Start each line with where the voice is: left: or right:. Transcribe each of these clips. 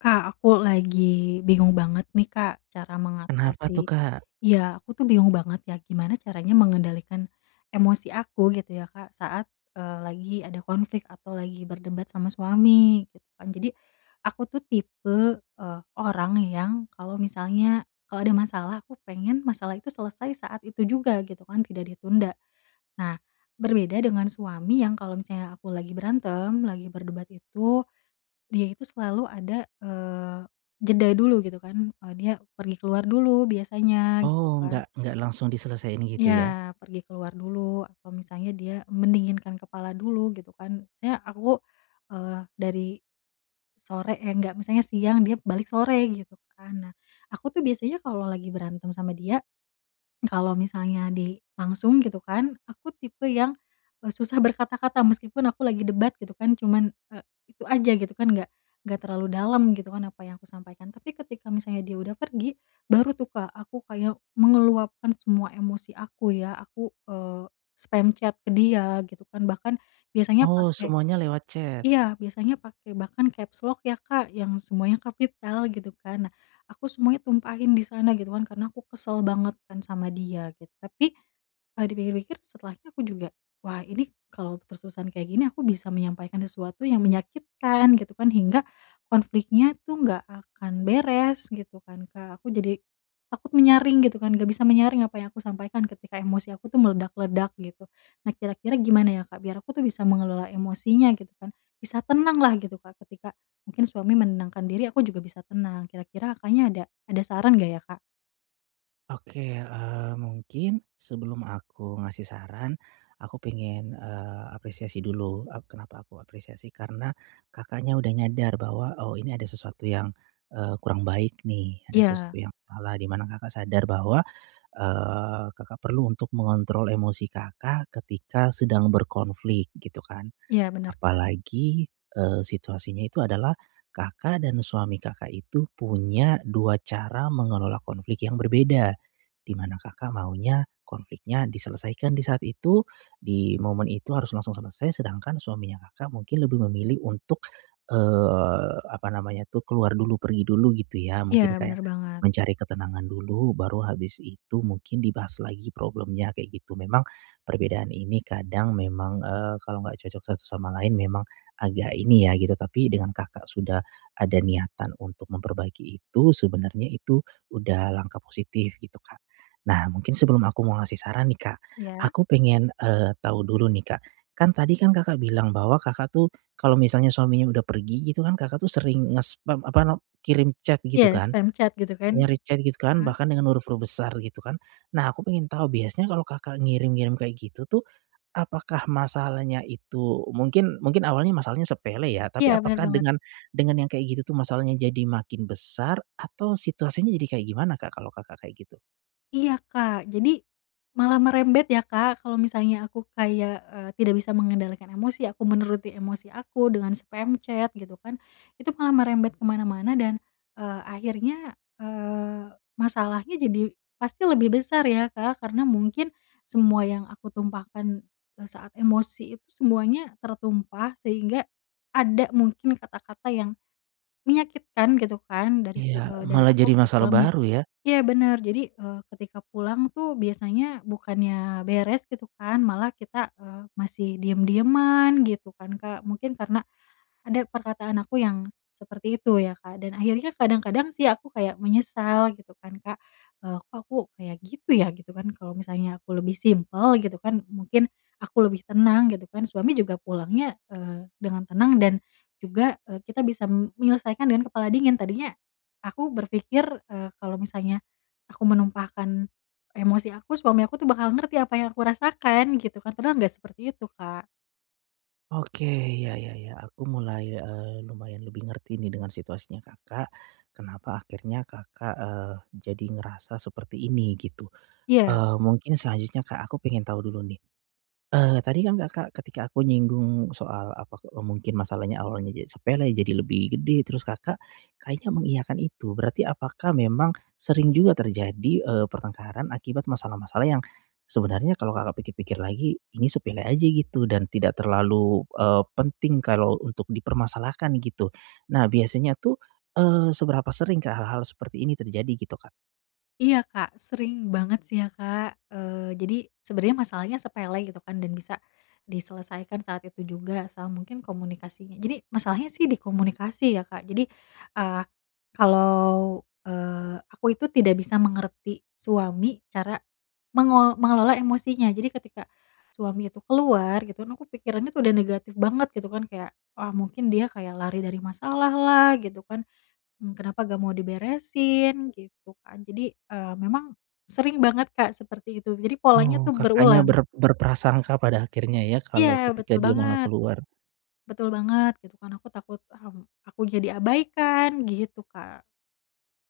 left: Kak aku lagi bingung banget nih Kak, cara
right: Kenapa tuh
left: mengatasi
right: Kak?
left: iya, aku tuh bingung banget ya gimana caranya mengendalikan emosi aku gitu ya Kak, saat, eee, lagi ada konflik atau lagi berdebat sama suami. Tuh kan jadi aku tuh tipe, eee, orang yang kalau misalnya, kalau ada masalah, aku pengen masalah itu selesai saat itu juga gitu kan, tidak ditunda. Nah berbeda dengan suami yang kalau misalnya aku lagi berantem, lagi berdebat itu, dia itu selalu ada, eee, jeda dulu gitu kan, eee, dia pergi keluar dulu biasanya gitu
right: Oh
left: kan.
right: nggak nggak langsung diselesaiin gitu
left: Iya,
right: ya?
left: pergi keluar dulu atau misalnya dia mendinginkan kepala dulu gitu kan. Nya aku, eee, dari, sore eh nggak, misalnya siang, dia balik sore gitu kan. Nah aku tuh biasanya kalau lagi berantem sama dia, kalau misalnya di, langsung gitu kan, aku tipe yang, eee, susah berkata-kata meskipun aku lagi debat gitu kan, cuman, eee, itu aja gitu kan, nggak nggak terlalu dalam gitu kan, apa yang kusampaikan, tapi ketika misalnya dia udah pergi, baru tuh Kak aku kayak meluapkan semua emosi aku ya, aku, eee, spam chat ke dia gitu kan, bahkan biasanya
right: Oh
left: pake
right: semuanya lewat chat.
left: iya, biasanya pake bahkan capslock ya Kak, yang semuanya kapital gitu kan. Nah aku semuanya tumpahin di sana gitu kan, karena aku kesel banget kan sama dia git tapi, eee, dipikir-pikir setelahnya aku juga, wah ini kalau terus-terusan kayak gini, aku bisa menyampaikan sesuatu yang menyakitkan gitu kan, hingga konfliknya tuh nggak akan beres gitu kan, Kak. Aku jadi takut menyaring gitu kan, nggak bisa menyaring apa yang aku sampaikan ketika emosi aku tuh meledak-ledak gitu. Nah kira-kira gimana ya Kak, biar aku tuh bisa mengelola emosinya gitu kan, bisa tenanglah gitu Kak ketika, mungkin suami menenangkan diri, aku juga bisa tenang, kira-kira Kakaknya ada ada saran nggak ya Kak?
right: Oke, eee, mungkin sebelum aku ngasih saran, aku pengen, eee, apresiasi dulu. Eee, kenapa aku apresiasi? Karena Kakaknya udah nyadar bahwa, oh ini ada sesuatu yang, eee, kurang baik nih, ada sesuatu
left: Iya.
right: yang salah, di mana Kakak sadar bahwa, eee, Kakak perlu untuk mengontrol emosi Kakak ketika sedang berkonflik gitu kan.
left: Iya, bener Kak.
right: Apalagi, eee, situasinya itu adalah Kakak dan suami Kakak itu punya 2 cara mengelola konflik yang berbeda. Di mana Kakak maunya konfliknya diselesaikan di saat itu, di momen itu harus langsung selesai, sedangkan suaminya Kakak mungkin lebih memilih untuk, eee, apa namanya tuh, keluar dulu, pergi dulu gitu ya,
left: Iya,
right: mungkin kayak,
left: bener banget.
right: mencari ketenangan dulu, baru habis itu mungkin dibahas lagi problemnya kayak gitu. Memang perbedaan ini kadang memang, eee, kalau nggak cocok satu sama lain memang agak ini ya, gitu, tapi dengan Kakak sudah ada niatan untuk memperbaiki itu sebenarnya itu udah langkah positif, gitu Kak. Nah mungkin sebelum aku mau ngasih saran nih Kak,
left: Iya.
right: aku pengen, eee, tahu dulu nih Kak, kan tadi kan Kakak bilang bahwa Kakak tuh, kalau misalnya suaminya udah pergi gitu kan, Kakak tuh sering ngespam, apa nam kirim chat gitu
left: Ya,
right: kan.
left: spam chat gitu kan.
right: Nyari chat gitu kan,
left: Mmm.
right: bahkan dengan huruf-huruf besar, gitu kan. Nah aku pengen tahu, biasanya kalau Kakak ngirim-ngirim kayak gitu tuh, apakah masalahnya itu, mungkin mungkin awalnya masalahnya sepele ya,
left: Iya,
right: tapi
left: bener
right: apakah
left: banget.
right: dengan dengan yang kayak gitu tuh masalahnya jadi makin besar atau situasinya jadi kayak gimana Kak, kalau Kakak kayak gitu?
left: Iya, Kak. Jadi, malah merembet ya Kak, kalo misalnya aku kayak, eee, tidak bisa mengendalikan emosi aku, menuruti emosi aku dengan spam chat gitu kan, itu malah merembet ke mana-mana dan, eee, akhirnya, eee, masalahnya jadi pasti lebih besar ya, Kak, karena mungkin semua yang aku tumpahkan, eee, saat emosi itu, semuanya tertumpah sehingga ada mungkin kata-kata yang, menyakitkan gitu kan dari
right: Iya,
left: su eee, dari
right: malah jadi
left: aku ke
right: masalah
left: suami.
right: baru ya.
left: Iya bener, jadi, eee, ketika pulang tuh biasanya bukannya beres gitu kan, malah kita, eee, masih diem-dieman gitu kan Kak, mungkin karena ada perkataan aku yang seperti itu ya Kak. Dan akhirnya kadang-kadang sih aku kayak menyesal gitu kan Kak, eee, "Kok aku kayak gitu ya?" Gitu kan, kalau misalnya aku lebih simpel gitu kan, mungkin aku lebih tenang gitu kan, suami juga pulangnya, eee, dengan tenang dan juga, eee, kita bisa mm menyelesaikan dengan kepala dingin, tadinya aku berpikir, eee, kalo misalnya aku menumpahkan emosi aku, suami aku tuh bakal ngerti apa yang aku rasakan gitu kan, padahal nggak seperti itu Kak.
right: Oke, ya ya ya, aku mulai, eee, lumayan lebih ngerti nih dengan situasinya Kakak, kenapa akhirnya Kakak, eee, jadi ngerasa seperti ini, gitu.
left: Iya.
right: Eee, mungkin selanjutnya Kak, aku pengen tahu dulu nih. Eee, tadi kan Kakak ketika aku nyinggung soal, apa, ke eee, mungkin masalahnya awalnya je sepele, jadi lebih gede, terus Kakak kayaknya mengiyakan itu, berarti apakah memang sering juga terjadi, eee, pertengkaran akibat masalah-masalah yang sebenarnya kalau Kakak pikir-pikir lagi, ini sepele aja gitu, dan tidak terlalu, eee, penting kalau untuk dipermasalahkan gitu. Nah biasanya tuh, eee, seberapa sering Kak, hal-hal seperti ini terjadi gitu Kak?
left: Iya Kak, sering banget sih ya Kak. Eee, jadi sebenernya masalahnya sepele gitu kan dan bisa diselesaikan saat itu juga, sama mungkin komunikasinya jadi masalahnya sih di komunikasi ya Kak, jadi, eee, kalau, eee, aku itu tidak bisa mengerti suami, cara mengelo mengelola emosinya, jadi ketika suami itu keluar gitu kan, aku pikirannya udah negatif banget gitu kan, kayak, "Ah mungkin dia kayak lari dari masalahlah," gitu kan, mmm, "kenapa nggak mau diberesin?" Gitu kan, jadi, eee, memang sering banget Kak seperti itu, jadi polanya
right: Oh,
left: tuh
right: Kakaknya
left: berulang.
right: ber berprasangka pada akhirnya ya, kalo
left: Iya,
right: ketika
left: betul
right: dia malah
left: banget.
right: keluar?
left: Betul banget, gitu kan, aku takut, mmm, aku jadi abaikan, gitu Kak.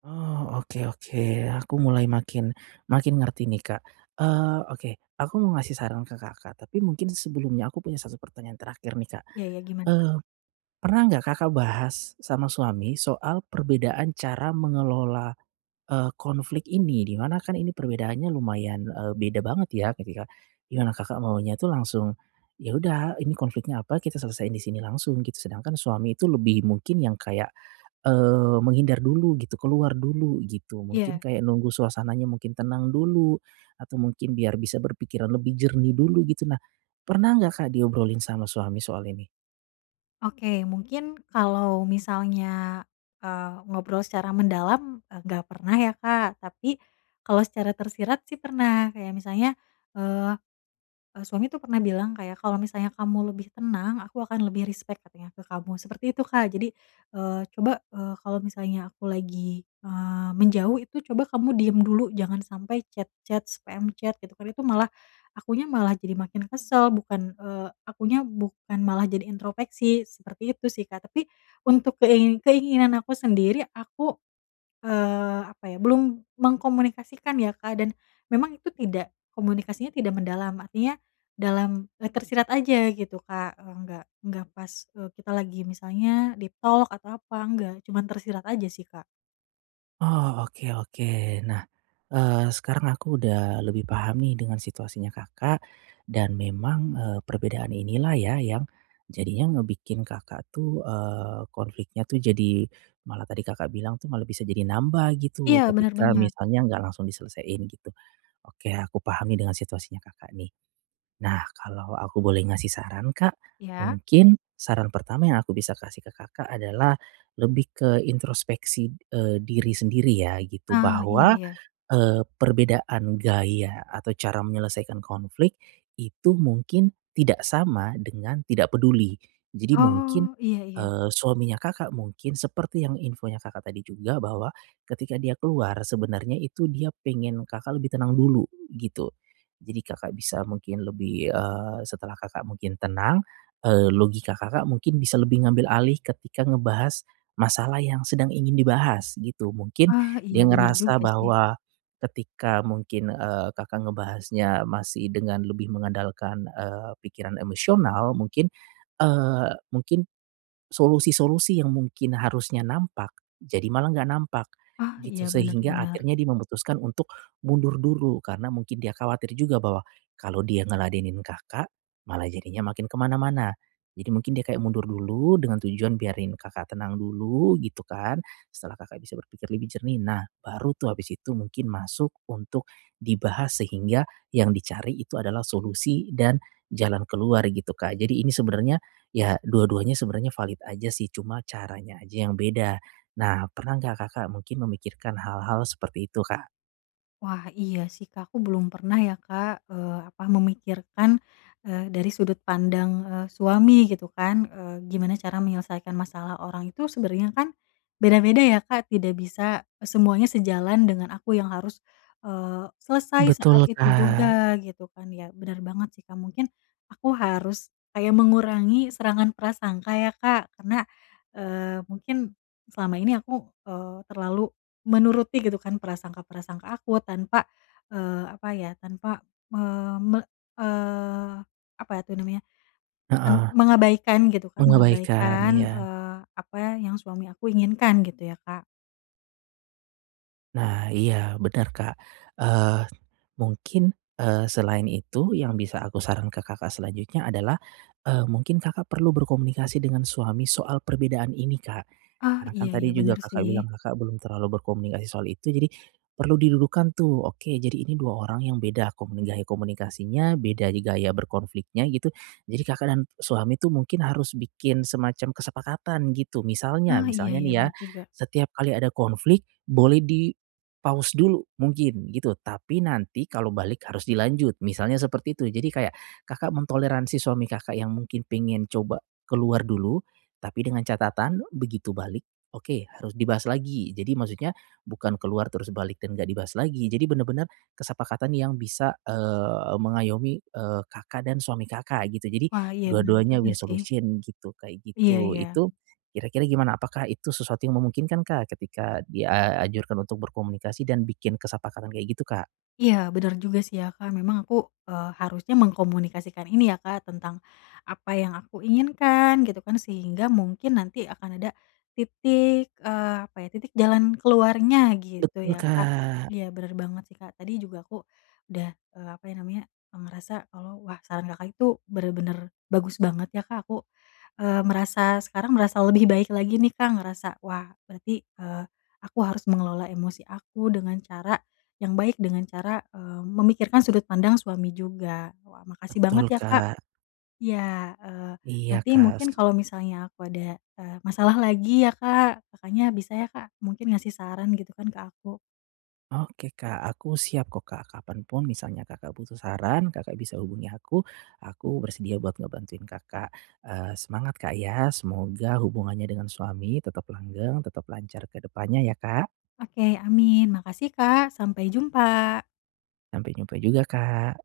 right: Oh, oke oke, aku mulai makin, makin ngerti nih Kak. Eee, oke aku mau ngasih saran ke Kakak, tapi mungkin sebelumnya aku punya 1 pertanyaan terakhir nih Kak.
left: Iya iya gimana Kak?
right: Eee, pernah nggak Kakak bahas sama suami soal perbedaan cara mengelola, eee, konflik ini, di mana kan ini perbedaannya lumayan, eee, beda banget ya ketika, ya Kakak maunya itu langsung, ya udah ini konfliknya apa, kita selesaiin di sini langsung git sedangkan suami itu lebih mungkin yang kayak, eee, menghindar dulu gitu, keluar dulu gitu, mungkin
left: Iya.
right: kayak nunggu suasananya mungkin tenang dulu, atau mungkin biar bisa berpikiran lebih jernih dulu gitu. Nah, pernah nggak Kak diobrolin sama suami soal ini?
left: Oke mungkin kalo misalnya, eee, ngobrol secara mendalam e gak pernah ya Kak tapi, kalo secara tersirat sih pernah. Kayak misalnya, eee, e suami tuh pernah bilang kayak, "Kalau misalnya kamu lebih tenang, aku akan lebih respect katanya ke kamu," seperti itu Kak. Jadi, eee, "Coba," eee, "kalau misalnya aku lagi," eee, "menjauh itu coba kamu diam dulu jangan sampai chat-chat, spam chat," gitu kan, "itu malah, akunya malah jadi makin kesel bukan," eee, "akunya bukan malah jadi introspeksi." Seperti itu sih Kak tapi untuk kei keinginan aku sendiri aku, eee, apa ya belum mengkomunikasikan ya Kak dan, memang itu tidak, komunikasinya tidak mendalam. Artinya dalam e tersirat aja gitu Kak, eee, nggak nggak pas e kita lagi misalnya deep talk, atau apa, nggak. Cuman tersirat aja sih Kak.
right: Oh oke oke. Nah, eee, sekarang aku udah lebih paham nih dengan situasinya Kakak, dan memang, eee, perbedaan inilah ya yang jadinya ngebikin Kakak tuh, eee, konfliknya tuh jadi malah tadi Kakak bilang tuh malah bisa jadi nambah
left: Iya
right: gitu
left: benar
right: ketika
left: banget.
right: misalnya nggak langsung diselesain gitu, oke aku paham nih dengan situasinya Kakak nih. Nah kalau aku boleh ngasih saran Kak,
left: Iya.
right: mungkin saran pertama yang aku bisa kasih ke Kakak adalah lebih ke introspeksi e diri sendiri ya gitu
left: Ah, iya
right: bahwa
left: iya.
right: e perbedaan gaya atau cara menyelesaikan konflik itu mungkin tidak sama dengan tidak peduli. Jadi mungkin,
left: Oh, iya iya.
right: eee, suaminya Kakak mungkin seperti yang infonya Kakak tadi juga bahwa ketika dia keluar sebenarnya itu dia pengen Kakak lebih tenang dulu gitu, jadi Kakak bisa mungkin lebih, eee, setelah Kakak mungkin tenang, eee, logika Kakak mungkin bisa lebih ngambil alih ketika ngebahas masalah yang sedang ingin dibahas gitu, mungkin
left: Ah, iya
right: dia
left: benar
right: ngerasa
left: juga sih.
right: bahwa, ketika mungkin, eee, Kakak ngebahasnya masih dengan lebih mengandalkan, eee, pikiran emosional mungkin, eee, mungkin, solusi-solusi yang mungkin harusnya nampak jadi malah nggak nampak,
left: Ah, iya
right: gitu.
left: benar
right: Sehingga
left: benar.
right: akhirnya dia memutuskan untuk mundur dulu karena mungkin dia khawatir juga bahwa kalau dia ngeladenin Kakak malah jadinya makin kemana-mana, jadi mungkin dia kayak mundur dulu dengan tujuan biarin Kakak tenang dulu gitu kan setelah Kakak bisa berpikir lebih jernih, nah baru tuh habis itu mungkin masuk untuk dibahas sehingga yang dicari itu adalah solusi dan jalan keluar gitu Kak. Jadi ini sebenarnya ya dua-duanya sebenarnya valid aja sih cuma caranya aja yang beda. Nah pernah nggak Kakak mungkin memikirkan hal-hal seperti itu Kak?
left: Wah iya sih Kak. Aku belum pernah ya Kak, eee, apa memikirkan e dari sudut pandang e suami gitu kan e gimana cara menyelesaikan masalah orang itu sebenarnya kan, beda-beda ya Kak tidak bisa e semuanya sejalan dengan aku yang harus, eee, selesai
right: Betul
left: saat itu
right: Kak.
left: juga gitu kan. Ya benar banget sih Kak. Mungkin, aku harus kayak mengurangi serangan prasangka ya Kak, karena, eee, mungkin, selama ini aku, eee, terlalu menuruti gitu kan prasangka-prasangka aku tanpa, eee, apa ya tanpa me me eee, apa ya tuh namanya en
right: Heeh.
left: mengabaikan gitu kan
right: Mengabaikan,
left: mengabaikan,
right: iya.
left: eee, apa ya yang suami aku inginkan gitu ya Kak.
right: Nah iya benar Kak, eee, mungkin, eee, selain itu yang bisa aku saran ke Kakak selanjutnya adalah, eee, mungkin Kakak perlu berkomunikasi dengan suami soal perbedaan ini Kak,
left: Ah,
right: karena kan
left: iya ya,
right: tadi juga
left: benar
right: Kakak
left: sih.
right: bilang Kakak belum terlalu berkomunikasi soal itu. Jadi perlu didulukan tuh, oke jadi ini 2 orang yang beda komuni gaya komunikasinya, beda di gaya berkonfliknya gitu, jadi Kakak dan suami itu mungkin harus bikin semacam kesepakatan gitu. Misalnya
left: Ah iya
right: misalnya
left: iya,
right: nih ya,
left: benar juga.
right: setiap kali ada konflik boleh di-pause dulu mungkin gitu tapi nanti kalau balik harus dilanjut, misalnya seperti itu. Jadi kayak Kakak mentoleransi suami Kakak yang mungkin pingin coba keluar dulu, tapi dengan catatan begitu balik oke harus dibahas lagi. Jadi maksudnya bukan keluar terus balik dan nggak dibahas lagi, jadi benar-benar kesepakatan yang bisa, eee, mengayomi, eee, Kakak dan suami Kakak gitu. Jadi
left: Wah iya, benar
right: dua-duanya
left: juga
right: win
left: sih.
right: solution gitu, kayak
left: Iya
right: gitu.
left: ya.
right: Itu, kira-kira gimana? Apakah itu sesuatu yang memungkinkan Kak ketika dianjurkan untuk berkomunikasi dan bikin kesepakatan kayak gitu Kak?
left: Iya, benar juga sih ya Kak, memang aku, eee, harusnya mengkomunikasikan ini ya Kak tentang apa yang aku inginkan gitu kan, sehingga mungkin nanti akan ada titik, eee, apa ya titik jalan keluarnya gitu
right: Betul
left: ya Kak.
right: Kak.
left: Iya benar banget sih Kak, tadi juga aku udah, eee, apa ya namanya e ngerasa kalau wah saran Kakak itu benar-benar bagus banget ya Kak aku, eee, merasa sekarang merasa lebih baik lagi nih Kak, ngerasa wah berarti, eee, aku harus mengelola emosi aku dengan cara yang baik, dengan cara, eee, memikirkan sudut pandang suami juga. Wah makasih banget
right: Betul
left: ya Kak.
right: Kak.
left: Iya, eee,
right: Iya
left: nanti
right: Kak,
left: mungkin
right: se
left: kalau misalnya aku ada, eee, masalah lagi ya Kak, Kakaknya bisa ya Kak mungkin ngasih saran gitu kan ke aku.
right: Oke Kak, aku siap kok Kak kapan pun misalnya Kakak butuh saran Kakak bisa hubungi aku, aku bersedia buat ngebantuin Kakak. Eee, semangat Kak ya semoga hubungannya dengan suami tetap langgeng, tetap lancar ke depannya ya Kak.
left: Oke amin. Makasih Kak, sampai jumpa.
right: Sampai jumpa juga Kak.